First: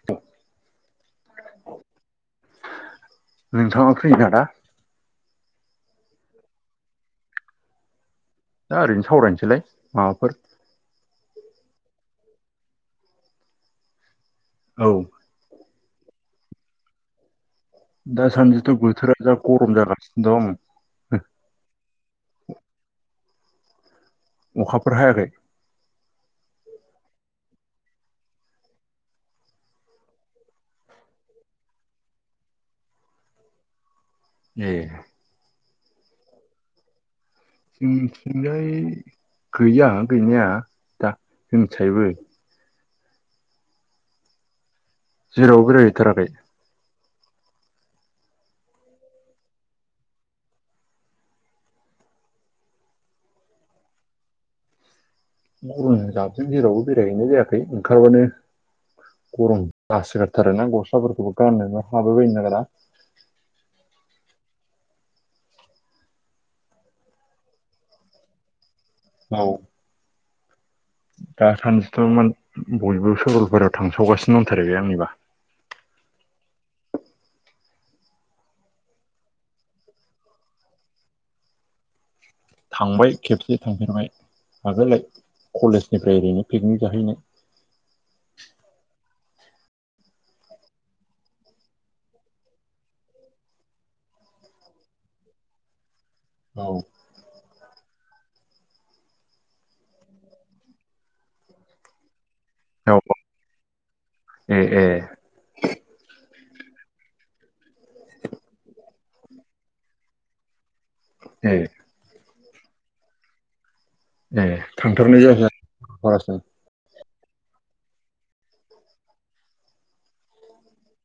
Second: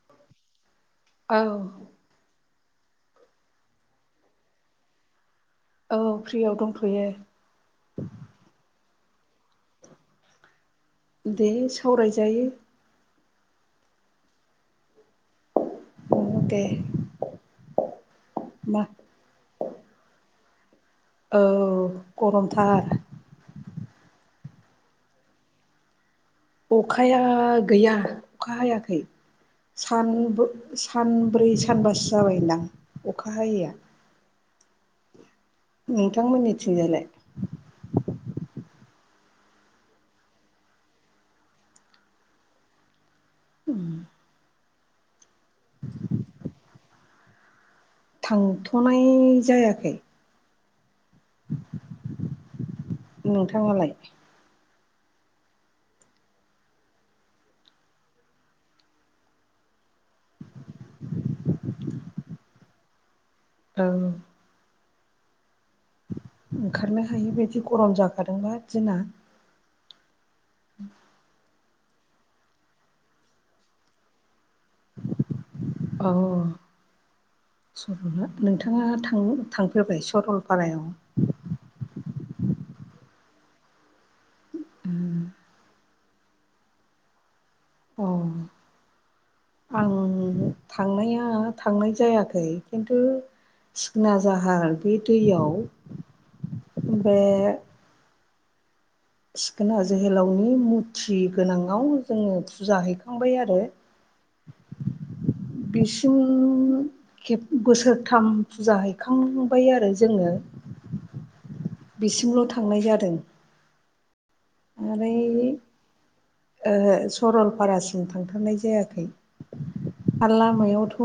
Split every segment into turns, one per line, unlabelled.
[inaudible]
औ
नोंथाङा फ्रीना दा?
औ फ्रियाव दंथ'यो।
दा ओरैनो सावरायनोसैलाय माबाफोर
दे सावरायजायो।
औ
औ दे
दासान्दिथ'
मा
बोथोरा बिराद गरम जागासिनो दं।
औ गरमथार।
अखाफोर हायाखै?
अखाया गैया अखा हायाखै। सान सानब्रै सानबासो जाबायदां अखा हायैया।
ए
नोंथांमोननि थिंजालाय?
जोंथिंजाय गैया गैनाया दा जोंनिथिजायबो
उ
जिरावबो बेरायहैथाराखै?
थांथ'नाय जायाखै। नोंथाङालाय?
गरमजों जाबजों जेरावबो बेरायहैनाय जायाखै ओंखारबानो गरम बासोगारथारोना गस्लाफोरखौबो गाननोनो हाबाय बायनो नागिरा।
औ ओंखारनो हायिबायदि गरम जाखादोंना दिना
औ
[inaudible]
दा सानजथ' मोन बयबो सरलपारायाव थांसावगासिनो दंथारो बे आंनिबा।
अ [unintelligible] नोंथाङा थां-थांफेरबाय सरलपारायाव?
थांबाय खेबसे थांफेरबाय आगोलो कलेजनिफ्राय ओरैनो पिकनिक जाहैनाय।
अ आं थांनाया थांनाय जायाखै खिन्थु सिखोना जाहार बे दैयाव
औ
बे सिखोना जोहोलावनि मुरथि गोनाङाव जोङो फुजा
औ
हैखांबाय आरो
ए ए
बिसिम खेब बोसोरथाम फुजा हैखांबाय आरो जोङो
ए
बिसिमल' थांनाय जादों।
ए
ओरै
थांथारनाय जायाखै आरो‌ सरलपा
ओहो सरलपारासिम थांथारनाय जायाखै। आरो लामायावथ'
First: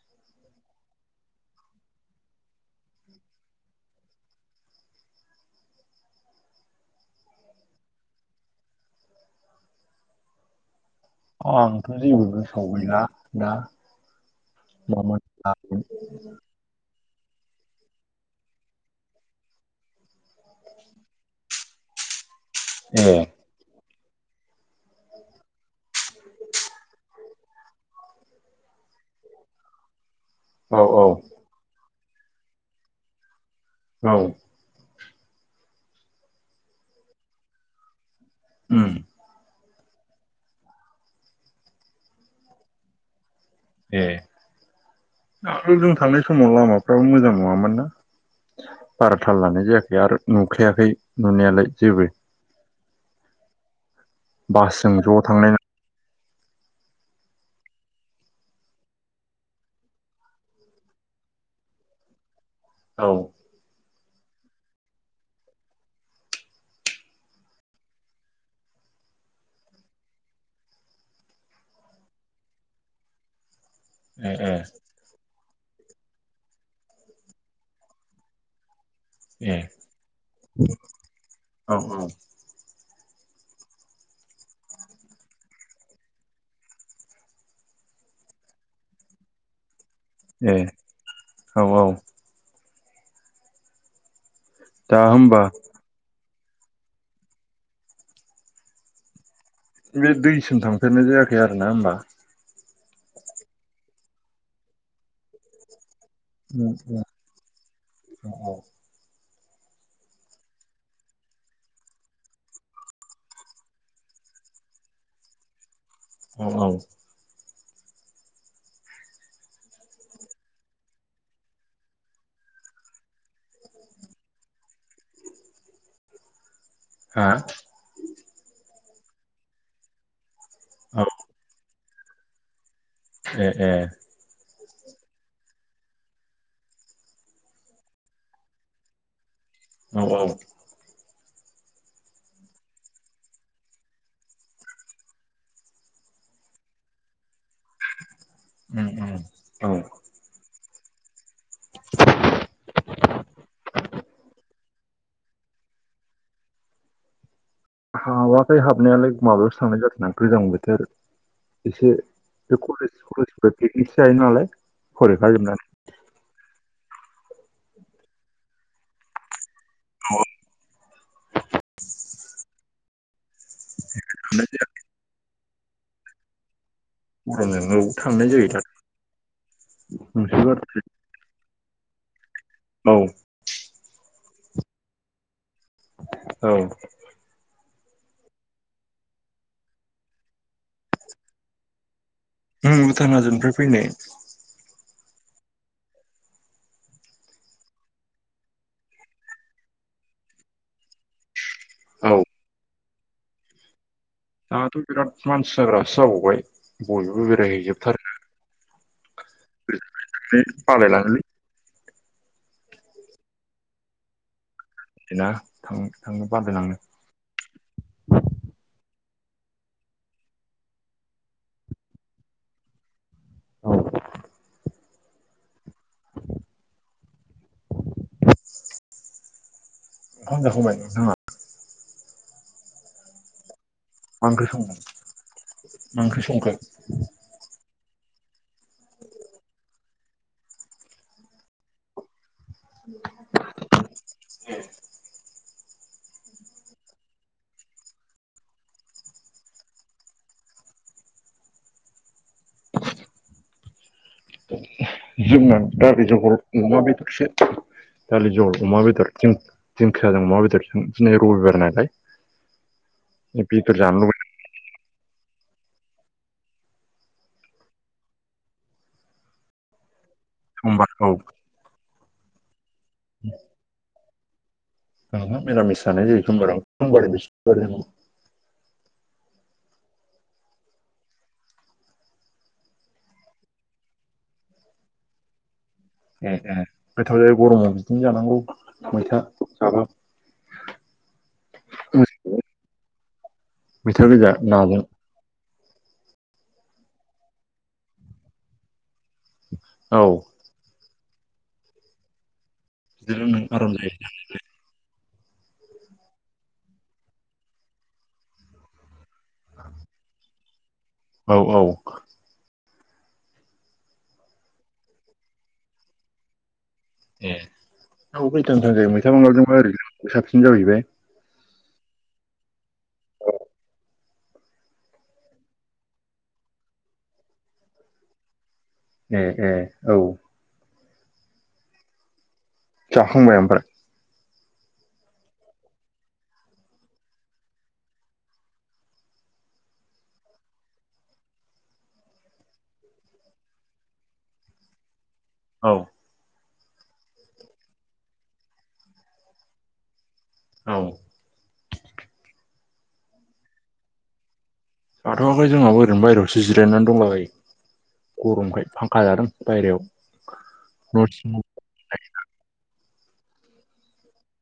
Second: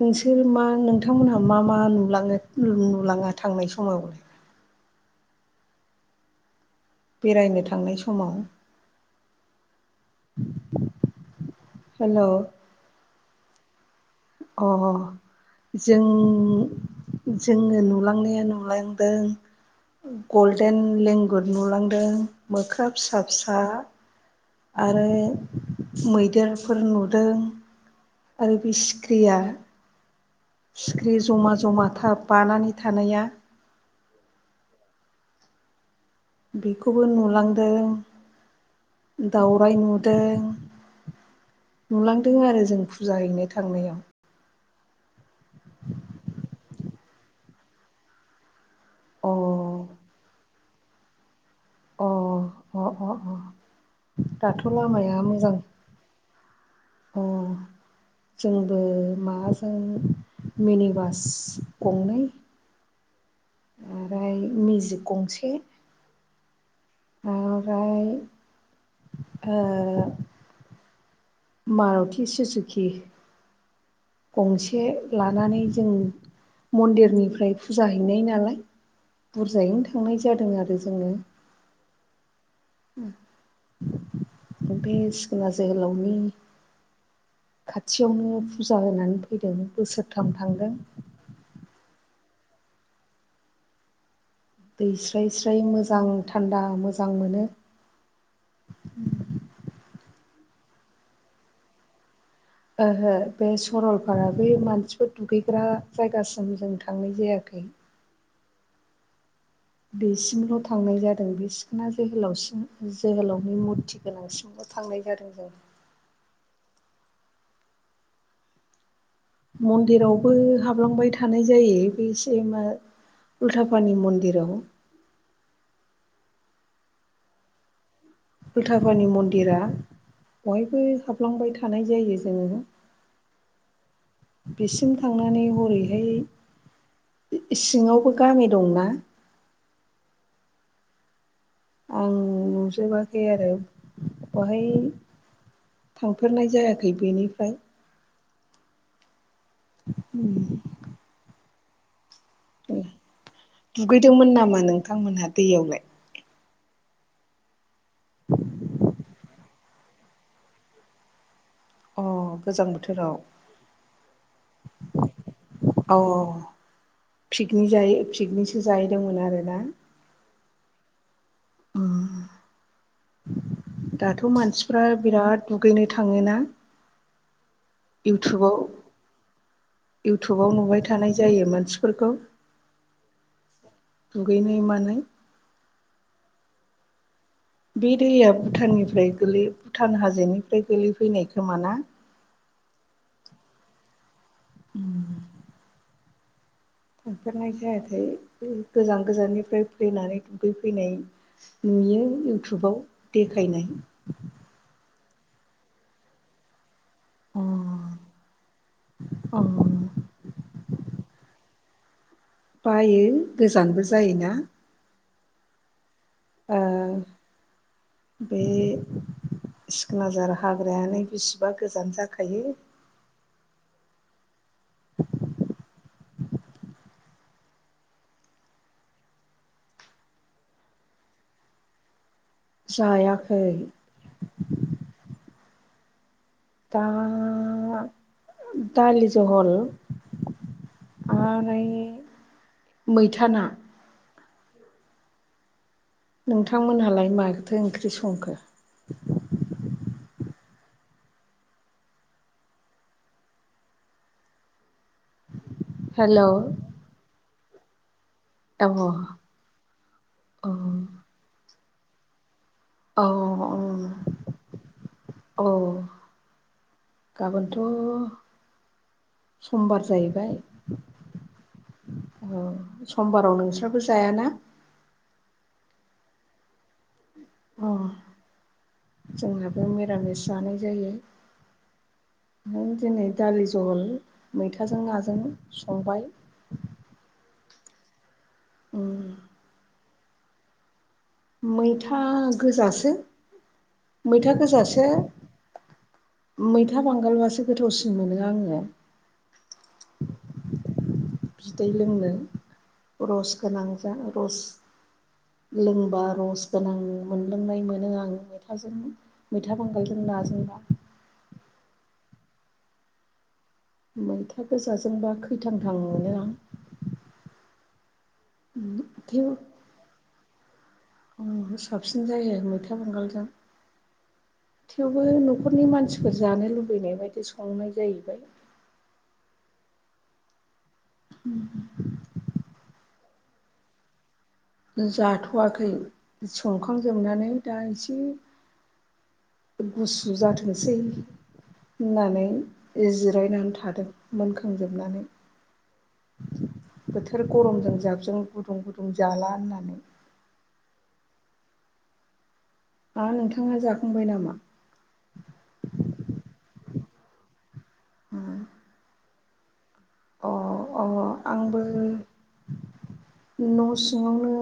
नोंसोर मा नोंथांमोनहा मा मा नुलाङो नुलाङा थांनाय समावलाय? बेरायनो थांनाय समाव [inaudible] '
आंथ' जेबो सावैला दा
अ
मामोन मामोन।
जोंनि जोंङो नुलांनाया नुलांदों गल्डेन लेंगुर नुलांदों मोख्रा
ए
फिसा फिसा आरो मैदेरफोर नुदों आरो बे सिख्रिया
औ औ
सिख्रि जमा जमा थाब बानानै थानाया
औव-
बेखौबो नुलांदों।
उम
दाउराइ नुदों नुलांदों आरो जों फुजा हैनो थांनायाव
दाथ' जों थांनाय समाव लामाफ्राबो मोजां नंङामोन ना बारा
अ
थाल लानाय जायाखै आरो नुखायाखै नुनायालाय जेबो
अ अ अ अ दाथ'
बासजों
लामाया
ज' थांनाय
मोजां। अ जोंबो माबाजों मिनि बास गंनै
औव
ओमफ्राय मेजिक गंसे ओमफ्रायओ- मारुथि सुजुखि
ए ए
गंसे लानानै जों मन्दिरनिफ्राय फुजा हैनाय नालाय
ए
बुरजायैनो थांनाय जादों आरो जोंङो।
औ औ
बे सिखोन जोहोलावनि खाथियावनो फुजा होनानै फैदों बोसोरथाम
ए
थांदों।
औ औ
दै
दा
स्राय
होमबा
स्राय मोजां थान्दा मोजां मोनो।
बे दैसिम थांफेरनाय जायाखै आरो ना होनोमबा।
ओहो बे सरलपारा बै मानसिफोर दुगैग्रा जायगासिम ज जों
उम उम
थांनाय जायाखैय
औ औ
बेसिमल' थांनाय जादों बे सिखोना जोहोलावसि जोहोलावनि मुरथि गोनांसिम थांनाय जादों जों
औव औव
मन्दिरावबो हाबलांबाय थानाय जायो बेसेमा उल्थापानि मन्दिराव
हा
उल्थाफानि मन्दिरा बयबो
औ
हाबलांबाय थानाय जायो जों--ङो
ए ए
बिसिम थांनानै हरैहाय सिंङावबो गामि दंना।
औव औव
आं नुजोबाखै आरो बहाय। थांफेरनाय जायाखै बेनिफ्राइ।
उम उम, औ
उम, दुगैदोमोन नामा नोंथांमोनहा दैयावलाय।
हाबाखै हाबनायालाय माबायावसो थांनाय जादों ना गोजां बोथोर। एसे
अ
बे
गोजां
कलेज
बोथोराव
कलेजनिफ्राय पिकनिकसो जायो नालाय फरायखा जोबनानै,
औ औ पिकनिक जायो पिकनिकसो जाहैदोंमोन आरोना।
औ।
अ दाथ'
थांनाय जाया
मानसिफ्रा बिराद दुगैनो थाङोना।
गरमजों औ थांनाय जायो
इउटुबाव
दा
इउटुबाव नुबाय थानाय जायो मानसिफोरखौ।
औ
दुगैनो मानो
औ
बे दैया भुटाननिफ्राय गोलै भुटान हाजोनिफ्राय गोलै फैनाय खोमाना।
उम भुटान हाजोनिफ्राय फैनाय।
उम थांफेरनाय जायाखै गोजान गोजाननिफ्राय फैनानै दुगैफैनाय नुयो
औ
इउटुबाव देखायनाय।
दाथ' बिराद मानसि जाग्रासो जाबावबाय बयबो बेरायहैजोबथारो।
औ
है बालाय लांहोलै।
बायो गोजानबो जायोना।
दिना थां थांनो बादों
ओ
आङो।
बे सिखोनाजार हाग्रायानो बिसिबा गोजान जाखायो।
औ
[inaudible]
[inaudible] ओंखाम जाखांबाय नोंथाङा।
जायाखै।
मा ओंख्रि संदों मा ओंख्रि संखो।
दा दालि जहल। आनै मैथाना। नोंथांमोनहालाय माखोथो ओंख्रि संखो?
[inaudible] जोंना दालि
हेल'
जगल अमा बेदरसो। दालि जहल
अ
अमा बेदरजों दिंखियाजों अमा
अ
बेदरजों दिनै रबिबार नायालाय बेदर जानो लुबै
औ गाबोनथ' समबार जाहैबाय।
समबार औ।
औ समबाराव नोंसोरबो जायाना।
औ मिरामिस जानाय जायो समबाराव समबारै
अ
[unintelligible]
जोंहाबो मिरामिस जानाय जायो। दिनै दालि जहल मैथाजों नाजों संबाय
ए ए गोथाव जायो गरमाव बिदिनो जानांगौ
उम
मैथा जाबा
मैथा गोजासो
गोजा
मैथा
नाजों
गोजासो मैथा बांगालबासो गोथावसिन मोनो आङो
औ।
बिदै लोंनो रस
बिदिनो नों
गोनां
आराम
जा
जायो
रस लोंबा रस गोनां मोनलोंनाय मोनो आं मैथाजों मैथा बांगगालजों ना जोंबा
औ औ।
मैथा गोजाजोंबा खैथांथां मोनो आं।
ए औ खैथांथां जायो मैथा बांगालजोंबा ओरैजों साबसिन जाहैबाय
ओं साबसिन जायो मैथा बांगालजों थेवबो न'खरनि मानसिफोर जानो लुबैनाय बायदि संनाय जाहैबाय
ए ए औ।
[unintelligible]
जाखांबाय ओमफाय
जाथ'वाखै संखांजोबनानै दा एसे गुसु जाथोंसै होननानै जिरायनानै थादों मोनखांजोबनानै।
औ।
बोथोर गरमजों जाबजों गुदुं गुदुं जाला होननानै।
औ।
मा नोंथाङा जाखांबाय नामा?
जाथ'आखै जोंहाबो ओरैनो बायेरायावसो जिरायनानै दंलाबायो गरमखाय फांखा जादों बायहेरायाव।
अ अ
न' सिङाव
आंबो न' सिङावनो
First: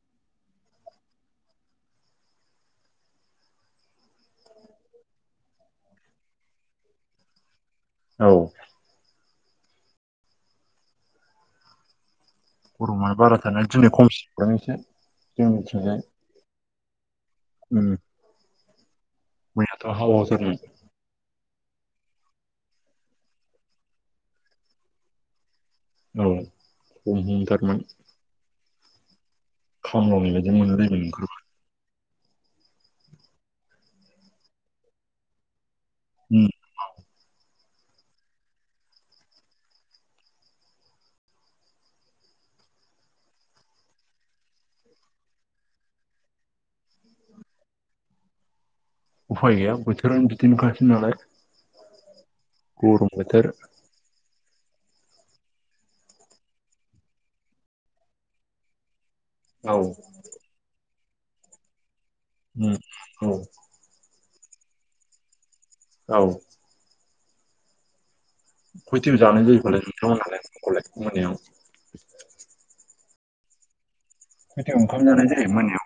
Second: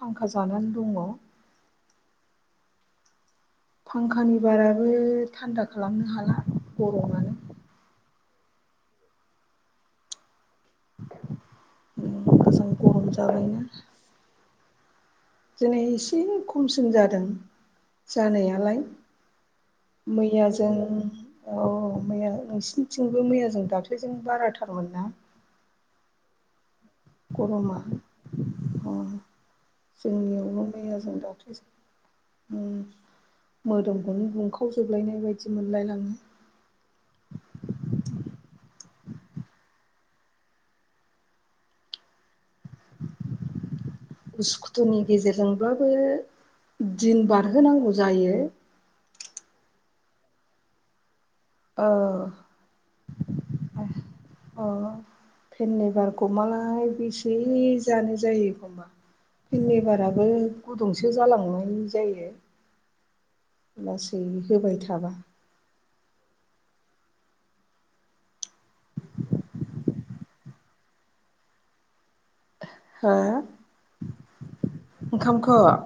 फांखा जानानै दङ। फांखानि बाराबो थान्दा खालामनो हाला गरमानो
औ।
[inaudible]
गर'मानो बारा
जाबायना
थारना दिनै खमसिनदां एसे
दिनै
जोंनिथिंजाय
एसे खमसिन जादों
उम
जानायालाय
मैयाथ' हावा
मैया
जादों
जों औ मैया नोंसिनिथिंबो मैयाजों दाख्लैजों बाराथारमोन ना?
औ। खम
गरमा
हमथारमोन
अह
खामलावनाय बायदि
जोंनिआवबो मैया
मोनलायबाय
जों
ओंखारबा
दाख्लैजों ओं मोदोमखौनो गुंखावजोबलायनाय बायदि मोनलायलाङो।
उम
उसुखुथुनि गेजेरजोंब्लाबो दिन बारहोनांगौ जायो
उफाय गैया बोथोरानो बिदिनोखासै नालाय।
ओ
गर बोथोर।
आह अ‌ अ फेननि बारगमालाय बेसे जानो जायो एखमबा
औ
फुंनि बाराबो गुदुंसो जालांनाय जायो
ओं ओं औ
लासै होबाय थाबा
औ कइटिभ जानाय जायो फालाय नोंथां मोनालाय [unintelligible] मोनायाव
हो
खयथायाव ओंखाम जानाय
ओंखामख
जायो मोनायाव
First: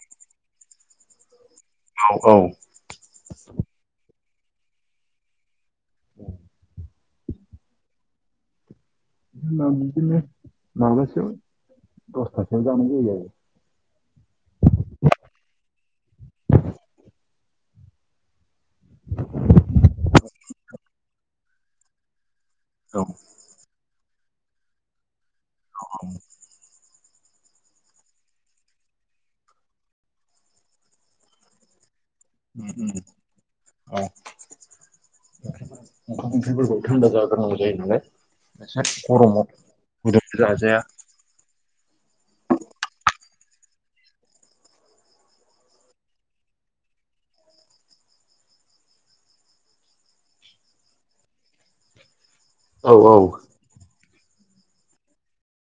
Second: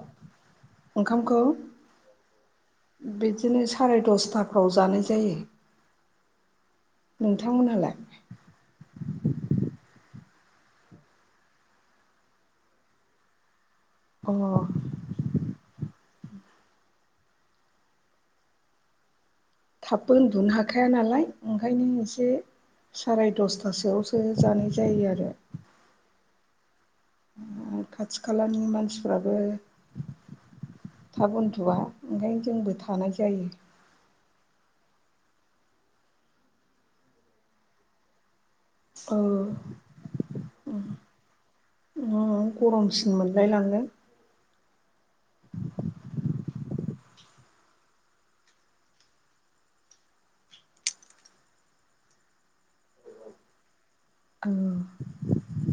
ओंखामखौ
औ औ
बिदिनो साराय दसथाफ्राव जानाय जायो
ओम
नोंथांमोनहालाय
आं बिदिनो माबासोआव दसथासोआव जानाय जायो आरो
अ थाबबो उन्दुनो हाखाया नालाय ओंखायनो एसे
आरो औ
साराय दसथासोआव ओ जानाय जायो आरो।
औ औ
खाथि खालानि मानसिफ्राबो थाब उन्दु'आ ओंखायनो
उम
जोंबो
उम
थानाय जायो।
[inaudible] ओंखाम ओंख्रि फोरखौ जाहो गोरनांगौ नालाय खायसे
औ
गरमाव गुदुं जाजाया
ओम गरमसिन मोनलाय लांगोन।
औ औ
औ